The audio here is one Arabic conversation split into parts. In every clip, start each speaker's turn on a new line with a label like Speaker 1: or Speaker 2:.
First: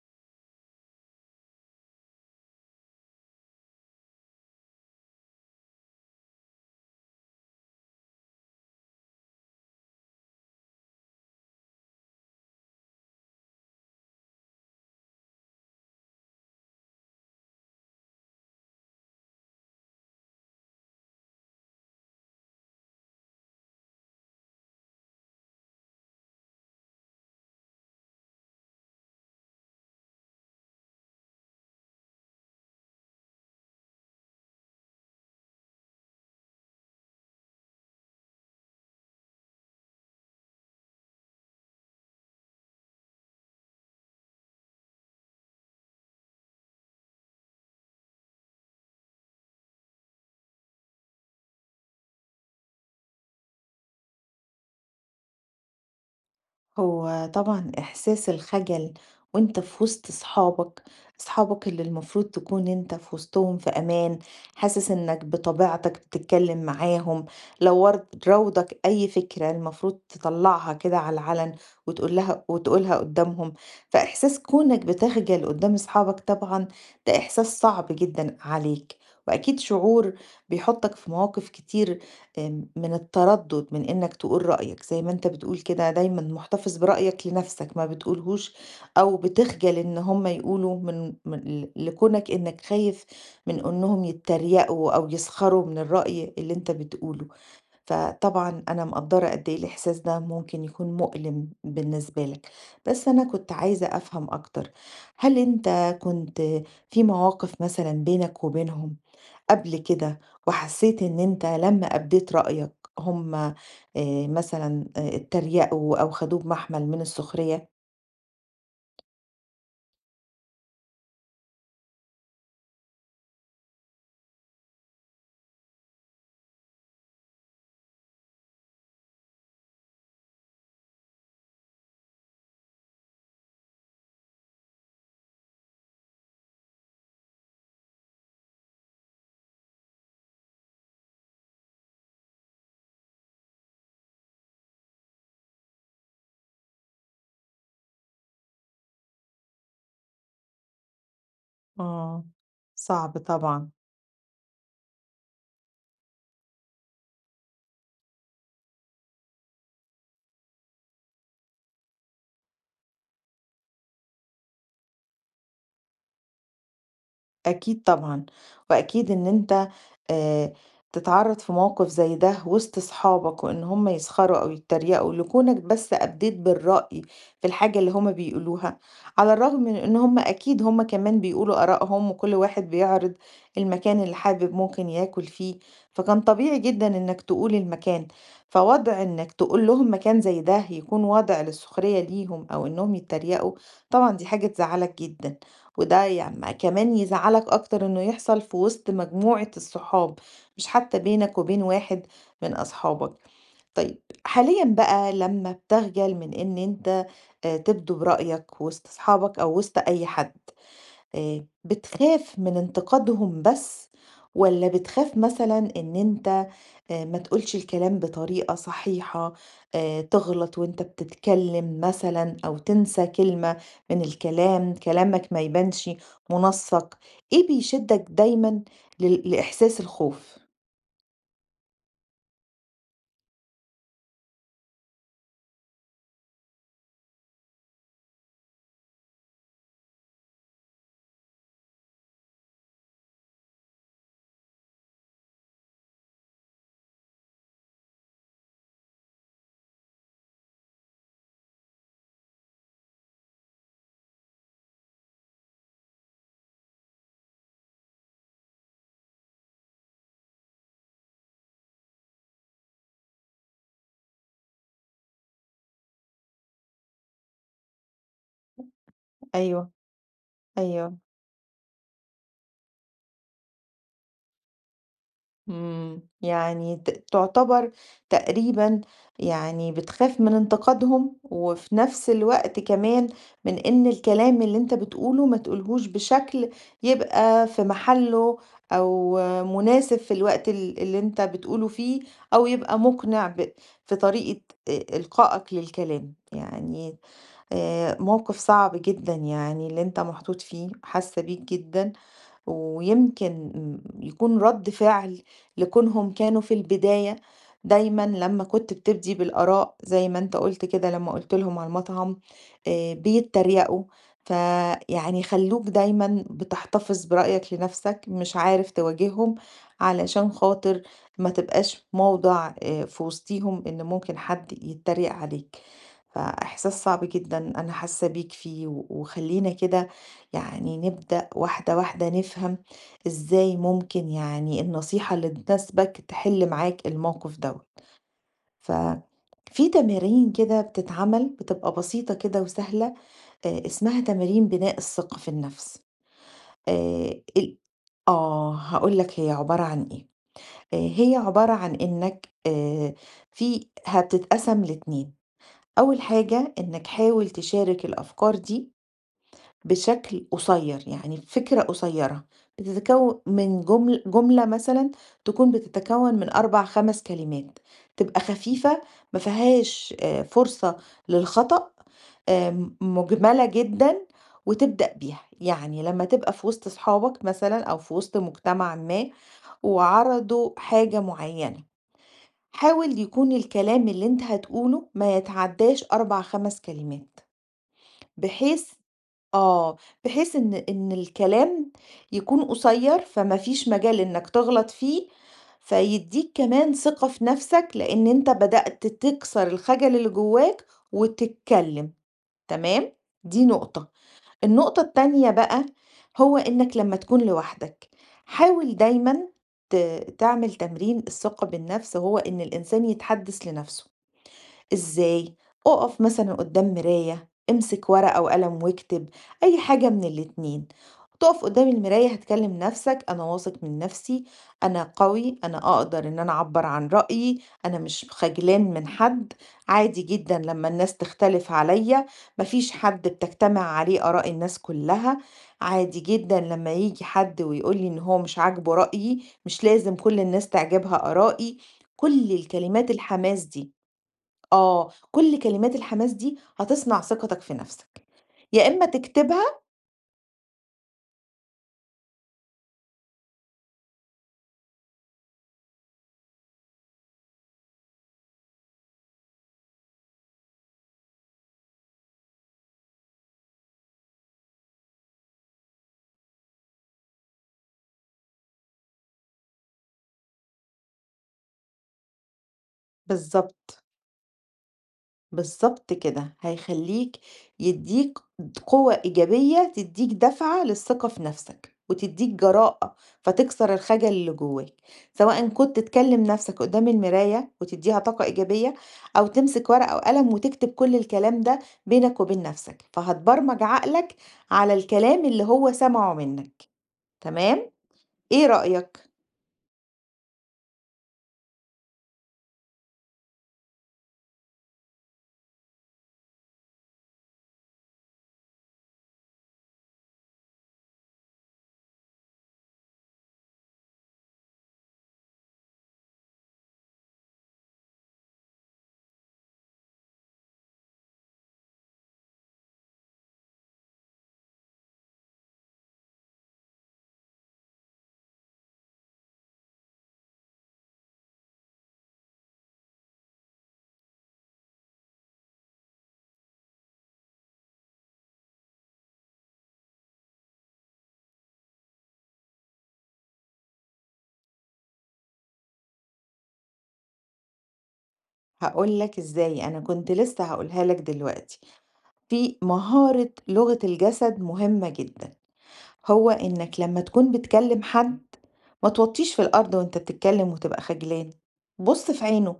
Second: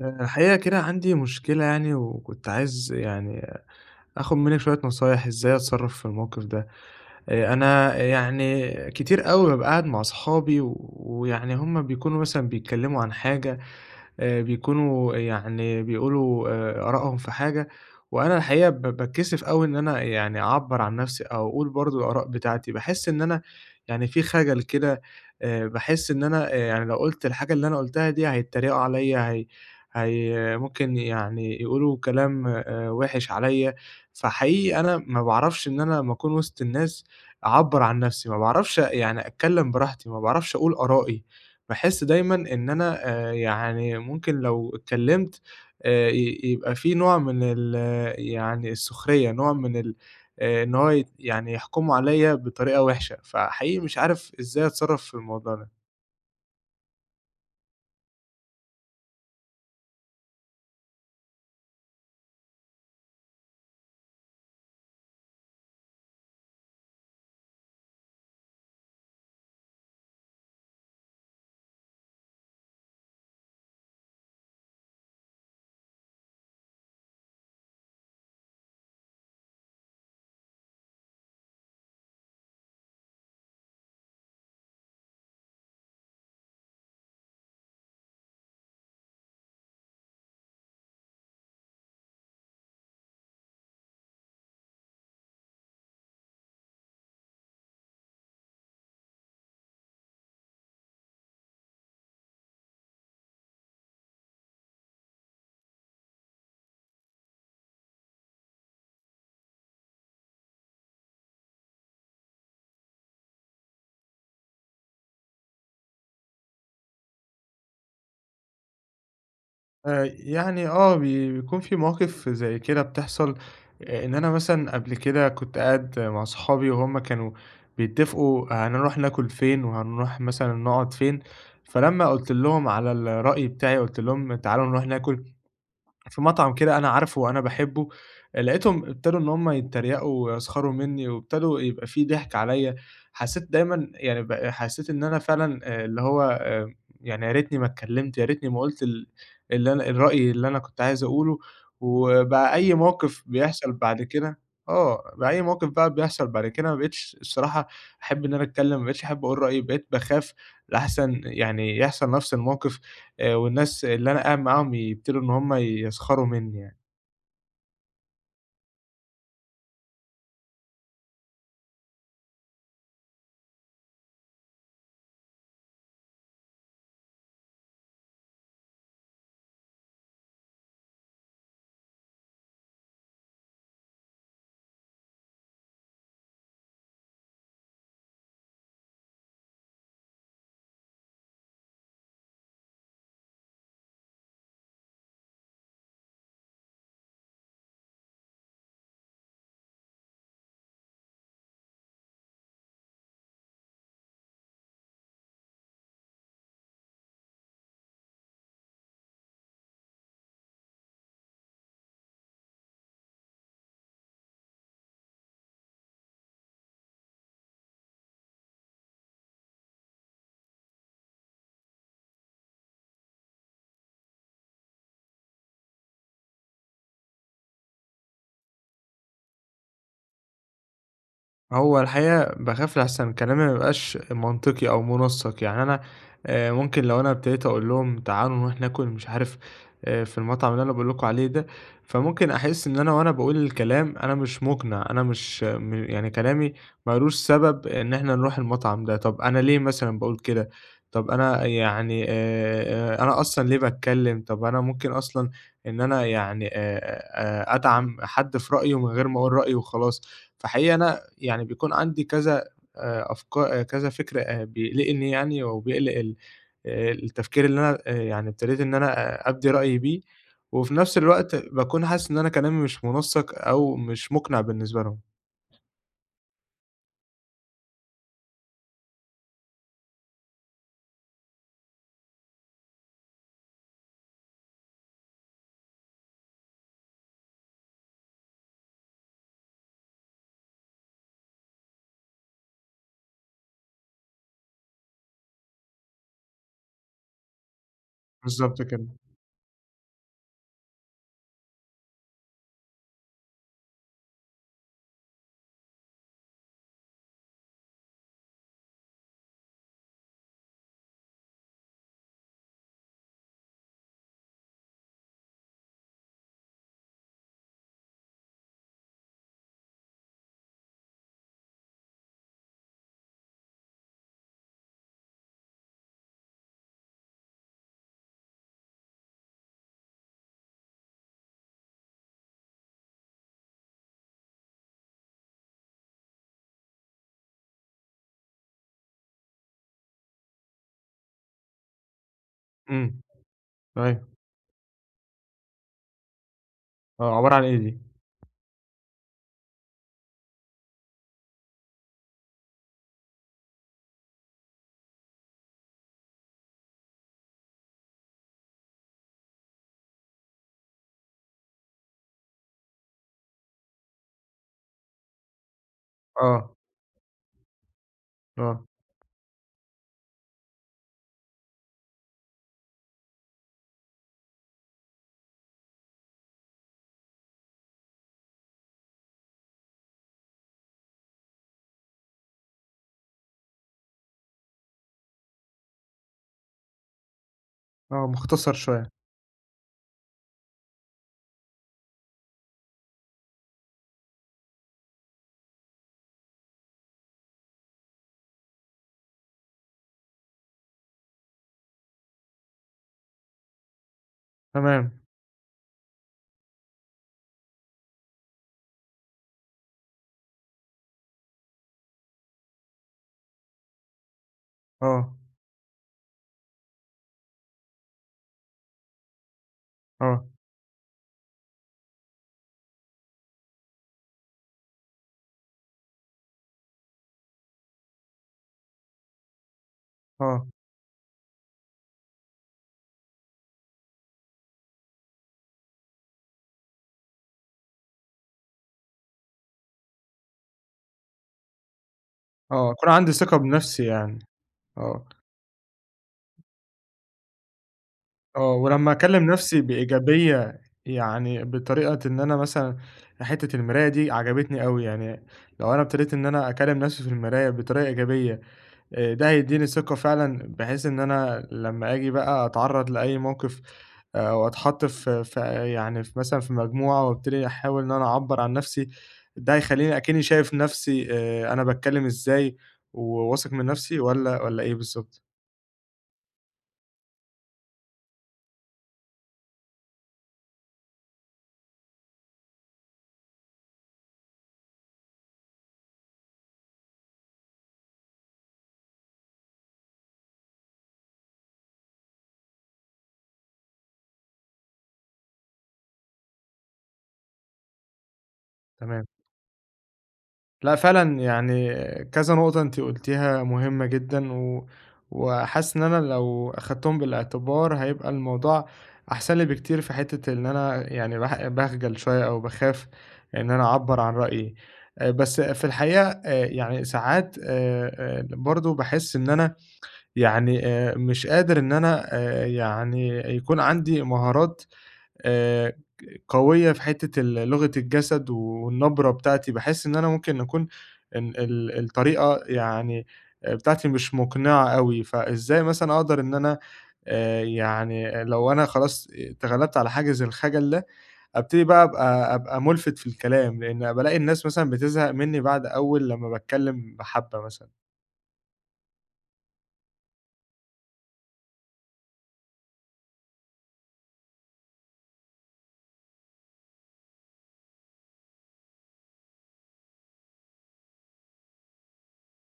Speaker 1: الحقيقة كده عندي مشكلة يعني، وكنت عايز يعني آخُد منِّك شوية نصايح إزاي أتصرّف في الموقف ده. أنا يعني كتير أوي بابقى قاعد مع أصحابي، و- ويعني هُم بيكونوا مثلًا بيتكلّموا عن حاجة. بيكونوا يعني بيقولوا آرائهم في حاجة، وأنا الحقيقة باتكسف أوي إن أنا يعني أعبّر عن نَفْسي أو أقول برضه الآراء بتاعتي، باحس إن أنا يعني في خجل كده. باحس إن أنا يعني لو قُلت الحاجة اللي أنا قُلتها دي هيتريقوا عليّا، هي ممكن يعني يقولوا كلام وِحِش عليّا، فحقيقي أنا ما باعرفش إن أنا لمّا أكون وسط الناس أعبّر عن نَفْسي، ما باعرفش يعني أتكلّم براحتي، ما باعرفش أقول آرائي. باحس دايمًا إن أنا يعني ممكن لو اتكلّمت ي يبقى في نوع من ال يعني السخرية، نوع من ال إن هو يعني يحكموا عليّا بطريقة وِحشة، فحقيقي مش عارف إزاي أتصرّف في الموضوع ده.
Speaker 2: هو طبعًا إحساس الخجل وأنت في وسط صحابك، صحابك اللي المفروض تكون أنت في وسطهم في أمان، حاسس إنك بطبيعتك بتتكلم معاهم، لو ورد راودك أي فكرة المفروض تطلعها كده على العلن وتقول لها وتقولها قدامهم، فإحساس كونك بتخجل قدام أصحابك طبعًا ده إحساس صعب جدًا عليك، وأكيد شعور بيحطك في مواقف كتير من التردُّد، من إنّك تقول رأيك، زي ما أنت بتقول كده دايمًا محتفظ برأيك لنَفْسك ما بتقولهوش، أو بتخجل إن هم يقولوا من من ل لكونك إنّك خايف من إنّهم يتّريقوا أو يسخروا من الرأي اللي أنت بتقوله. فطبعًا أنا مقدّرة قد إيه الإحساس ده ممكن يكون مؤلم بالنسبة لك. بس أنا كنت عايزة أفهم أكتر، هل أنت كنت في مواقف مثلًا بينك وبينهم قبل كده وحسيت إن أنت لمّا أبديت رأيك هم مثلًا اتريقوا أو خدوه بمحمل من السخرية؟
Speaker 1: يعني آه، بيكون في مواقف زي كده بتحصل. إن أنا مثلًا قبل كده كنت قاعد مع صحابي وهُم كانوا بيتّفقوا هنروح ناكل فين وهنروح مثلًا نقعد فين، فلمّا قُلت لهم على الرأي بتاعي، قُلت لهم تعالوا نروح ناكل في مطعم كده أنا عارفه وأنا باحبه، لقيتهم ابتدوا إن هم يتريقوا ويسخروا منّي وابتدوا يبقى في ضحك عليّا. حسّيت دايمًا يعني حسّيت إن أنا فعلًا اللي هو يعني يا ريتني ما اتكلّمت، يا ريتني ما قُلت اللي أنا الرأي اللي أنا كنت عايز أقوله،
Speaker 2: آه،
Speaker 1: وبقى أي
Speaker 2: صعب
Speaker 1: موقف
Speaker 2: طبعًا.
Speaker 1: بيحصل بعد كده. آه، بقى أي موقف بقى بيحصل بعد كده ما بقيتش الصراحة أحب إن أنا أتكلّم، ما بقيتش أحب أقول رأيي، بقيت باخاف لأحسن يعني يحصل نَفْس الموقف والناس اللي أنا قاعد معاهم يبتدوا إن هم يسخروا منّي يعني.
Speaker 2: أكيد طبعًا، وأكيد إن أنت آآ تتعرّض في موقف زي ده وسط صحابك وإن هُم يسخروا أو يتريقوا لكونك بس أدّيت بالرأي في الحاجة اللي هُم بيقولوها، على الرغم من إن هُم أكيد هُم كمان بيقولوا آرائهم وكل واحد بيعرض المكان اللي حابب ممكن ياكل فيه، فكان طبيعي جدًا إنك تقول المكان، فوضع إنك تقول لهم مكان زي ده يكون وضع للسخرية ليهم أو إنهم يتريقوا. طبعًا دي حاجة تزعّلك جدًا. وده يعني كمان يزعلك أكتر إنه يحصل في وسط مجموعة الصحاب، مش حتى بينك وبين واحد من أصحابك. طيب حاليا بقى لما بتخجل من إن أنت تبدو برأيك وسط أصحابك أو وسط أي حد، بتخاف من انتقادهم بس، والّا بتخاف مثلًا إن أنت ما تقولش الكلام بطريقة صحيحة، تغلط وأنت بتتكلم مثلًا أو تنسى كلمة من الكلام، كلامك ما يبانش منسّق، إيه بيشدّك دايمًا لإحساس الخوف؟
Speaker 1: هو الحقيقة باخاف لأحسن كلامي ما يبقاش منطقي أو منسق، يعني أنا ممكن لو أنا ابتديت أقول لهم تعالوا نروح ناكل مش عارف في المطعم اللي أنا باقول لكم عليه ده، فممكن أحس إن أنا وأنا باقول الكلام أنا مش مقنع، أنا مش م يعني كلامي ما لوش سبب إن إحنا نروح المطعم ده، طب أنا ليه مثلًا باقول كده؟ طب أنا يعني أنا أصلًا ليه باتكلم؟ طب أنا ممكن أصلًا إن أنا يعني أدعم حد في رأيه من غير ما أقول رأيي وخلاص. فحقيقي أنا يعني بيكون عندي كذا أفكا آه، كذا فكر بيقلقني يعني وبيقلق ال التفكير اللي أنا يعني ابتديت إن أنا آه، أبدي
Speaker 2: أيوه،
Speaker 1: رأيي بيه، وفي نفس
Speaker 2: أيوه.
Speaker 1: الوقت باكون حاسس إن أنا كلامي مش منسّق أو مش مقنع بالنسبة لهم.
Speaker 2: يعني تعتبر تقريبًا يعني بتخاف من انتقادهم، وفي نفس الوقت كمان من إن الكلام اللي أنت بتقوله ما تقولهوش بشكل يبقى في محله، أو مناسب في الوقت اللي أنت بتقوله فيه، أو يبقى مقنع في طريقة إ إلقائك للكلام، يعني موقف
Speaker 1: بالضبط
Speaker 2: صعب
Speaker 1: كده.
Speaker 2: جدًا يعني اللي أنت محطوط فيه، حاسة بيك جدًا. ويمكن يكون رد فعل لكونهم كانوا في البداية دايما لما كنت بتبدي بالآراء زي ما انت قلت كده لما قلت لهم على المطعم بيتريقوا، فيعني خلوك دايما بتحتفظ برأيك لنفسك مش عارف تواجههم علشان خاطر ما تبقاش موضع في وسطيهم ان ممكن حد يتريق عليك. فإحساس صعب جدًا أنا حاسة بيك فيه، وخلّينا كده يعني نبدأ واحدة واحدة نفهم إزاي ممكن يعني النصيحة اللي تناسبك تحل معاك الموقف دوّة. ففي تمارين كده بتتعمل بتبقى بسيطة كده وسهلة،
Speaker 1: إمم.
Speaker 2: اسمها
Speaker 1: أيوه.
Speaker 2: تمارين بناء الثقة في النفس.
Speaker 1: آه، عبارة عن إيه
Speaker 2: ال
Speaker 1: دي؟
Speaker 2: آه، هاقول لك هي عبارة عن إيه. هي عبارة عن إنك في هتتقسم ل2. أول حاجة إنك حاول تشارك الأفكار دي بشكل قصير، يعني فكرة قصيرة بتتكون من جملة مثلا تكون بتتكون من
Speaker 1: آه.
Speaker 2: أربع خمس كلمات، تبقى
Speaker 1: آه.
Speaker 2: خفيفة، ما فيهاش فرصة للخطأ، مجملة جدا. وتبدأ بيها يعني لما تبقى في وسط صحابك مثلا أو في وسط مجتمع ما وعرضوا حاجة معينة، حاول يكون الكلام اللي أنت هتقوله ما يتعداش 4، 5 كلمات،
Speaker 1: آه، مختصر
Speaker 2: بحيث
Speaker 1: شوية.
Speaker 2: آه، بحيث إن الكلام يكون قصير، فما فيش مجال إنك تغلط فيه، فيدّيك كمان ثقة في نفسك، لإن أنت بدأت تكسر الخجل اللي جواك وتتكلم، تمام؟ دي نقطة. النقطة
Speaker 1: تمام.
Speaker 2: التانية بقى، هو إنك لمّا تكون لوحدك، حاول دايمًا ت تعمل تمرين الثقة بالنفس، وهو إن الإنسان يتحدث لنفسه.
Speaker 1: آه.
Speaker 2: إزاي؟ أقف مثلًا قدّام مراية، امسك ورقة وقلم واكتب، أي حاجة من
Speaker 1: آه.
Speaker 2: الاتنين. هتقف قدّام المراية هتكلم نفسك: أنا واثق من نفسي، أنا قوي، أنا أقدر إن أنا أعبّر عن رأيي، أنا مش خجلان من حد، عادي جدًا
Speaker 1: آه.
Speaker 2: لمّا الناس تختلف عليَّ، ما فيش حد بتجتمع عليه آراء الناس كلها، عادي جدًا لمّا ييجي حد ويقول لي إن هو مش عاجبه رأيي، مش لازم كل الناس تعجبها آرائي، كل
Speaker 1: آه، أكون
Speaker 2: الكلمات
Speaker 1: عندي ثقة
Speaker 2: الحماس دي.
Speaker 1: بنفسي يعني.
Speaker 2: آه،
Speaker 1: آه.
Speaker 2: كل كلمات الحماس دي هتصنع ثقتك في نفسك،
Speaker 1: آه،
Speaker 2: يا إما
Speaker 1: ولمّا أكلّم نَفْسي
Speaker 2: تكتبها.
Speaker 1: بإيجابية يعني بطريقة إن أنا مثلًا حتّة المراية دي عجبتني أوي، يعني لو أنا ابتديت إن أنا أكلّم نَفْسي في المراية بطريقة إيجابية، ده هيدّيني ثقة فعلًا بحيث إن أنا لمّا آجي بقى أتعرّض لأي موقف، وأتحط في في يعني في مثلًا في مجموعة وابتدي أحاول إن أنا أعبّر عن نَفْسي، ده هيخلّيني أكنّي شايف نَفْسي، أنا باتكلّم إزاي وواثق من
Speaker 2: بالضبط،
Speaker 1: نَفْسي والّا إيه بالضبط؟
Speaker 2: بالضبط كده، هيخلّيك يدّيك قوة إيجابية تدّيك دفعة للثقة في نفسك، وتدّيك جراءة، فتكسر الخجل اللي جواك، سواء كنت تكلم نفسك قدام المراية وتدّيها طاقة إيجابية، أو تمسك ورقة وقلم وتكتب كل الكلام ده بينك وبين نفسك، فهتبرمج عقلك على الكلام اللي هو سمعه منك، تمام؟ إيه
Speaker 1: تمام.
Speaker 2: رأيك؟
Speaker 1: لأ فعلًا يعني كذا نقطة أنتِ قُلتيها مهمة جدًا، و وحاسس إن أنا لو أخدتهم بالاعتبار هيبقى الموضوع أحسن لي بكتير في حتة إن أنا يعني باخجل شوية أو باخاف إن أنا أعبّر عن رأيي. بس في الحقيقة يعني ساعات برضه باحس إن أنا يعني مش قادر إن أنا يعني يكون عندي مهارات آآ قوية في حتّة لغة الجسد والنبرة بتاعتي، باحس إن أنا ممكن أكون إن الطريقة يعني آه، بتاعتي مش مقنعة أوي، فإزاي مثلًا أقدر إن أنا يعني لو أنا خلاص اتغلبت على حاجز الخجل ده، أبتدي بقى أبقى مُلفت في الكلام، لإن بالاقي الناس مثلًا بتزهق منّي بعد أول لمّا باتكلم بحبّة مثلًا.
Speaker 2: هاقول لك إزاي، أنا كنت لسه هاقولها لك دلوقتي. في مهارة لغة الجسد مهمة جدًا، هو إنك لمّا تكون بتكلم حد ما توطيش في الأرض وأنت بتتكلم وتبقى خجلان، بُص في عينه،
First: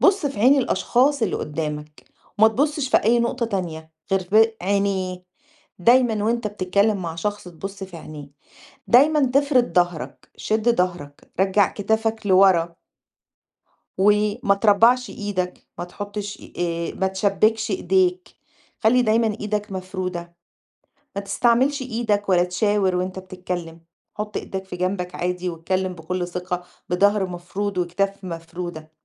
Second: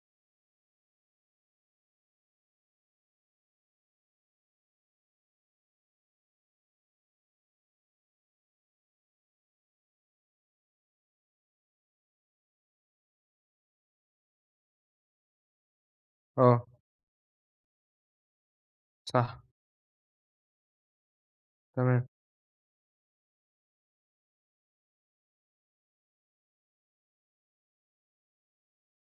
Speaker 2: بُص في عين الأشخاص اللي قدامك، وما تبصش في أي نقطة تانية غير في عينيه، دايمًا وأنت بتتكلم مع شخص تبص في عينيه. دايمًا تفرد ضهرك، شد ضهرك، رجّع كتافك لورا، وما تربّعش إيدك، ما تحُطّش إ
Speaker 1: آه،
Speaker 2: ما تشبّكش إيديك، خلّي دايمًا
Speaker 1: صح،
Speaker 2: إيدك مفرودة، ما تستعملش
Speaker 1: تمام،
Speaker 2: إيدك ولا تشاور وأنت بتتكلّم، حُط إيدك في جنبك عادي واتكلّم بكل ثقة بضهر مفرود وكتاف مفرودة.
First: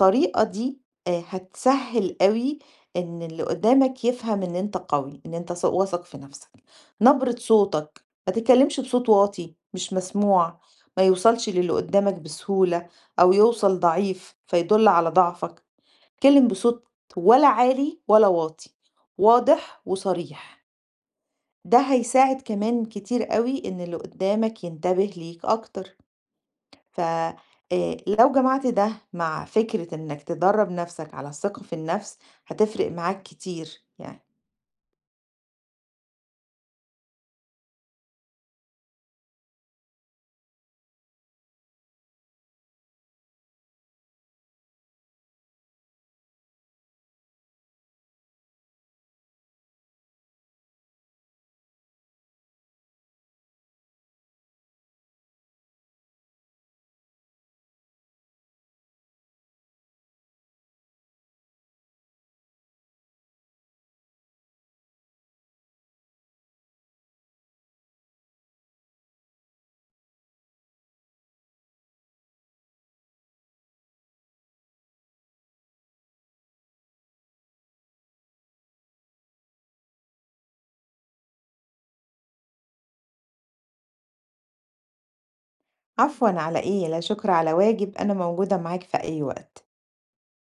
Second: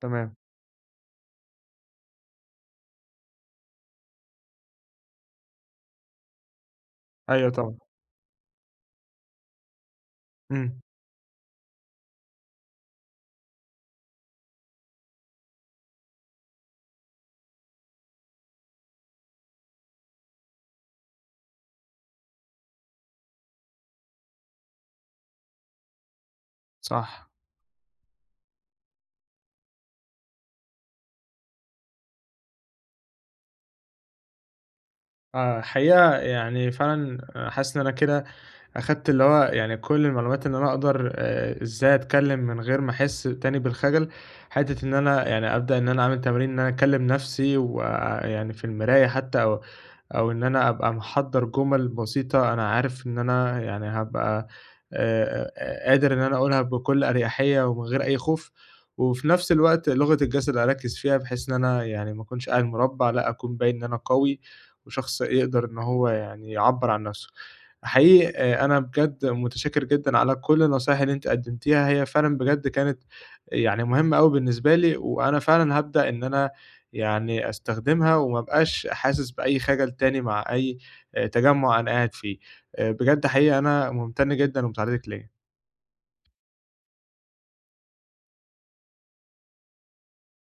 Speaker 1: تمام،
Speaker 2: دي هتسهّل أوي إن اللي قدّامك يفهم إن أنت قوي، إن أنت واثق في نفسك. نبرة
Speaker 1: أيوه طبعًا،
Speaker 2: صوتك، ما تتكلمش بصوت واطي مش مسموع،
Speaker 1: إمم،
Speaker 2: ما يوصلش للي قدّامك بسهولة أو يوصل ضعيف فيدل على ضعفك. اتكلم بصوت ولا عالي ولا واطي، واضح وصريح. ده هيساعد كمان كتير أوي إن اللي قدّامك ينتبه ليك أكتر. ف
Speaker 1: صح.
Speaker 2: لو جمعت ده مع فكرة إنك تدرّب نَفْسك على الثقة في النَفْس، هتفرق معاك كتير يعني.
Speaker 1: الحقيقة يعني فعلًا آه، حاسس إن أنا كده أخدت اللي هو يعني كل المعلومات إن أنا أقدر إزاي أتكلّم من غير ما أحس تاني بالخجل، حتّة إن أنا يعني أبدأ إن أنا أعمل تمارين إن أنا أكلّم نَفْسي ويعني في المراية حتّى أو إن أنا أبقى محضّر جُمل بسيطة أنا عارف إن أنا يعني هابقى قادر إن أنا أقولها بكل أريحية ومن غير أي خوف، وفي نفس الوقت لغة الجسد أركّز فيها بحيث إن أنا يعني ما أكونش قاعد مُربّع، لأ أكون باين إن أنا قوي وشخص يقدر إن هو يعني يعبّر عن نَفْسه. حقيقي أنا بجد متشكّر جدًا على كل النصايح اللي أنتِ قدّمتيها، هي فعلًا بجد كانت يعني مهمة أوي بالنسبة لي، وأنا فعلًا هابدأ إن أنا يعني أستخدمها وما أبقاش حاسس بأي خجل تاني مع أي تجمُّع أنا قاعد فيه. بجد حقيقي أنا مُمتَن جدًا لمساعدتِك ليّا.
Speaker 2: عفوًا على إيه، لا شكر على واجب، أنا موجودة معاك في أي وقت.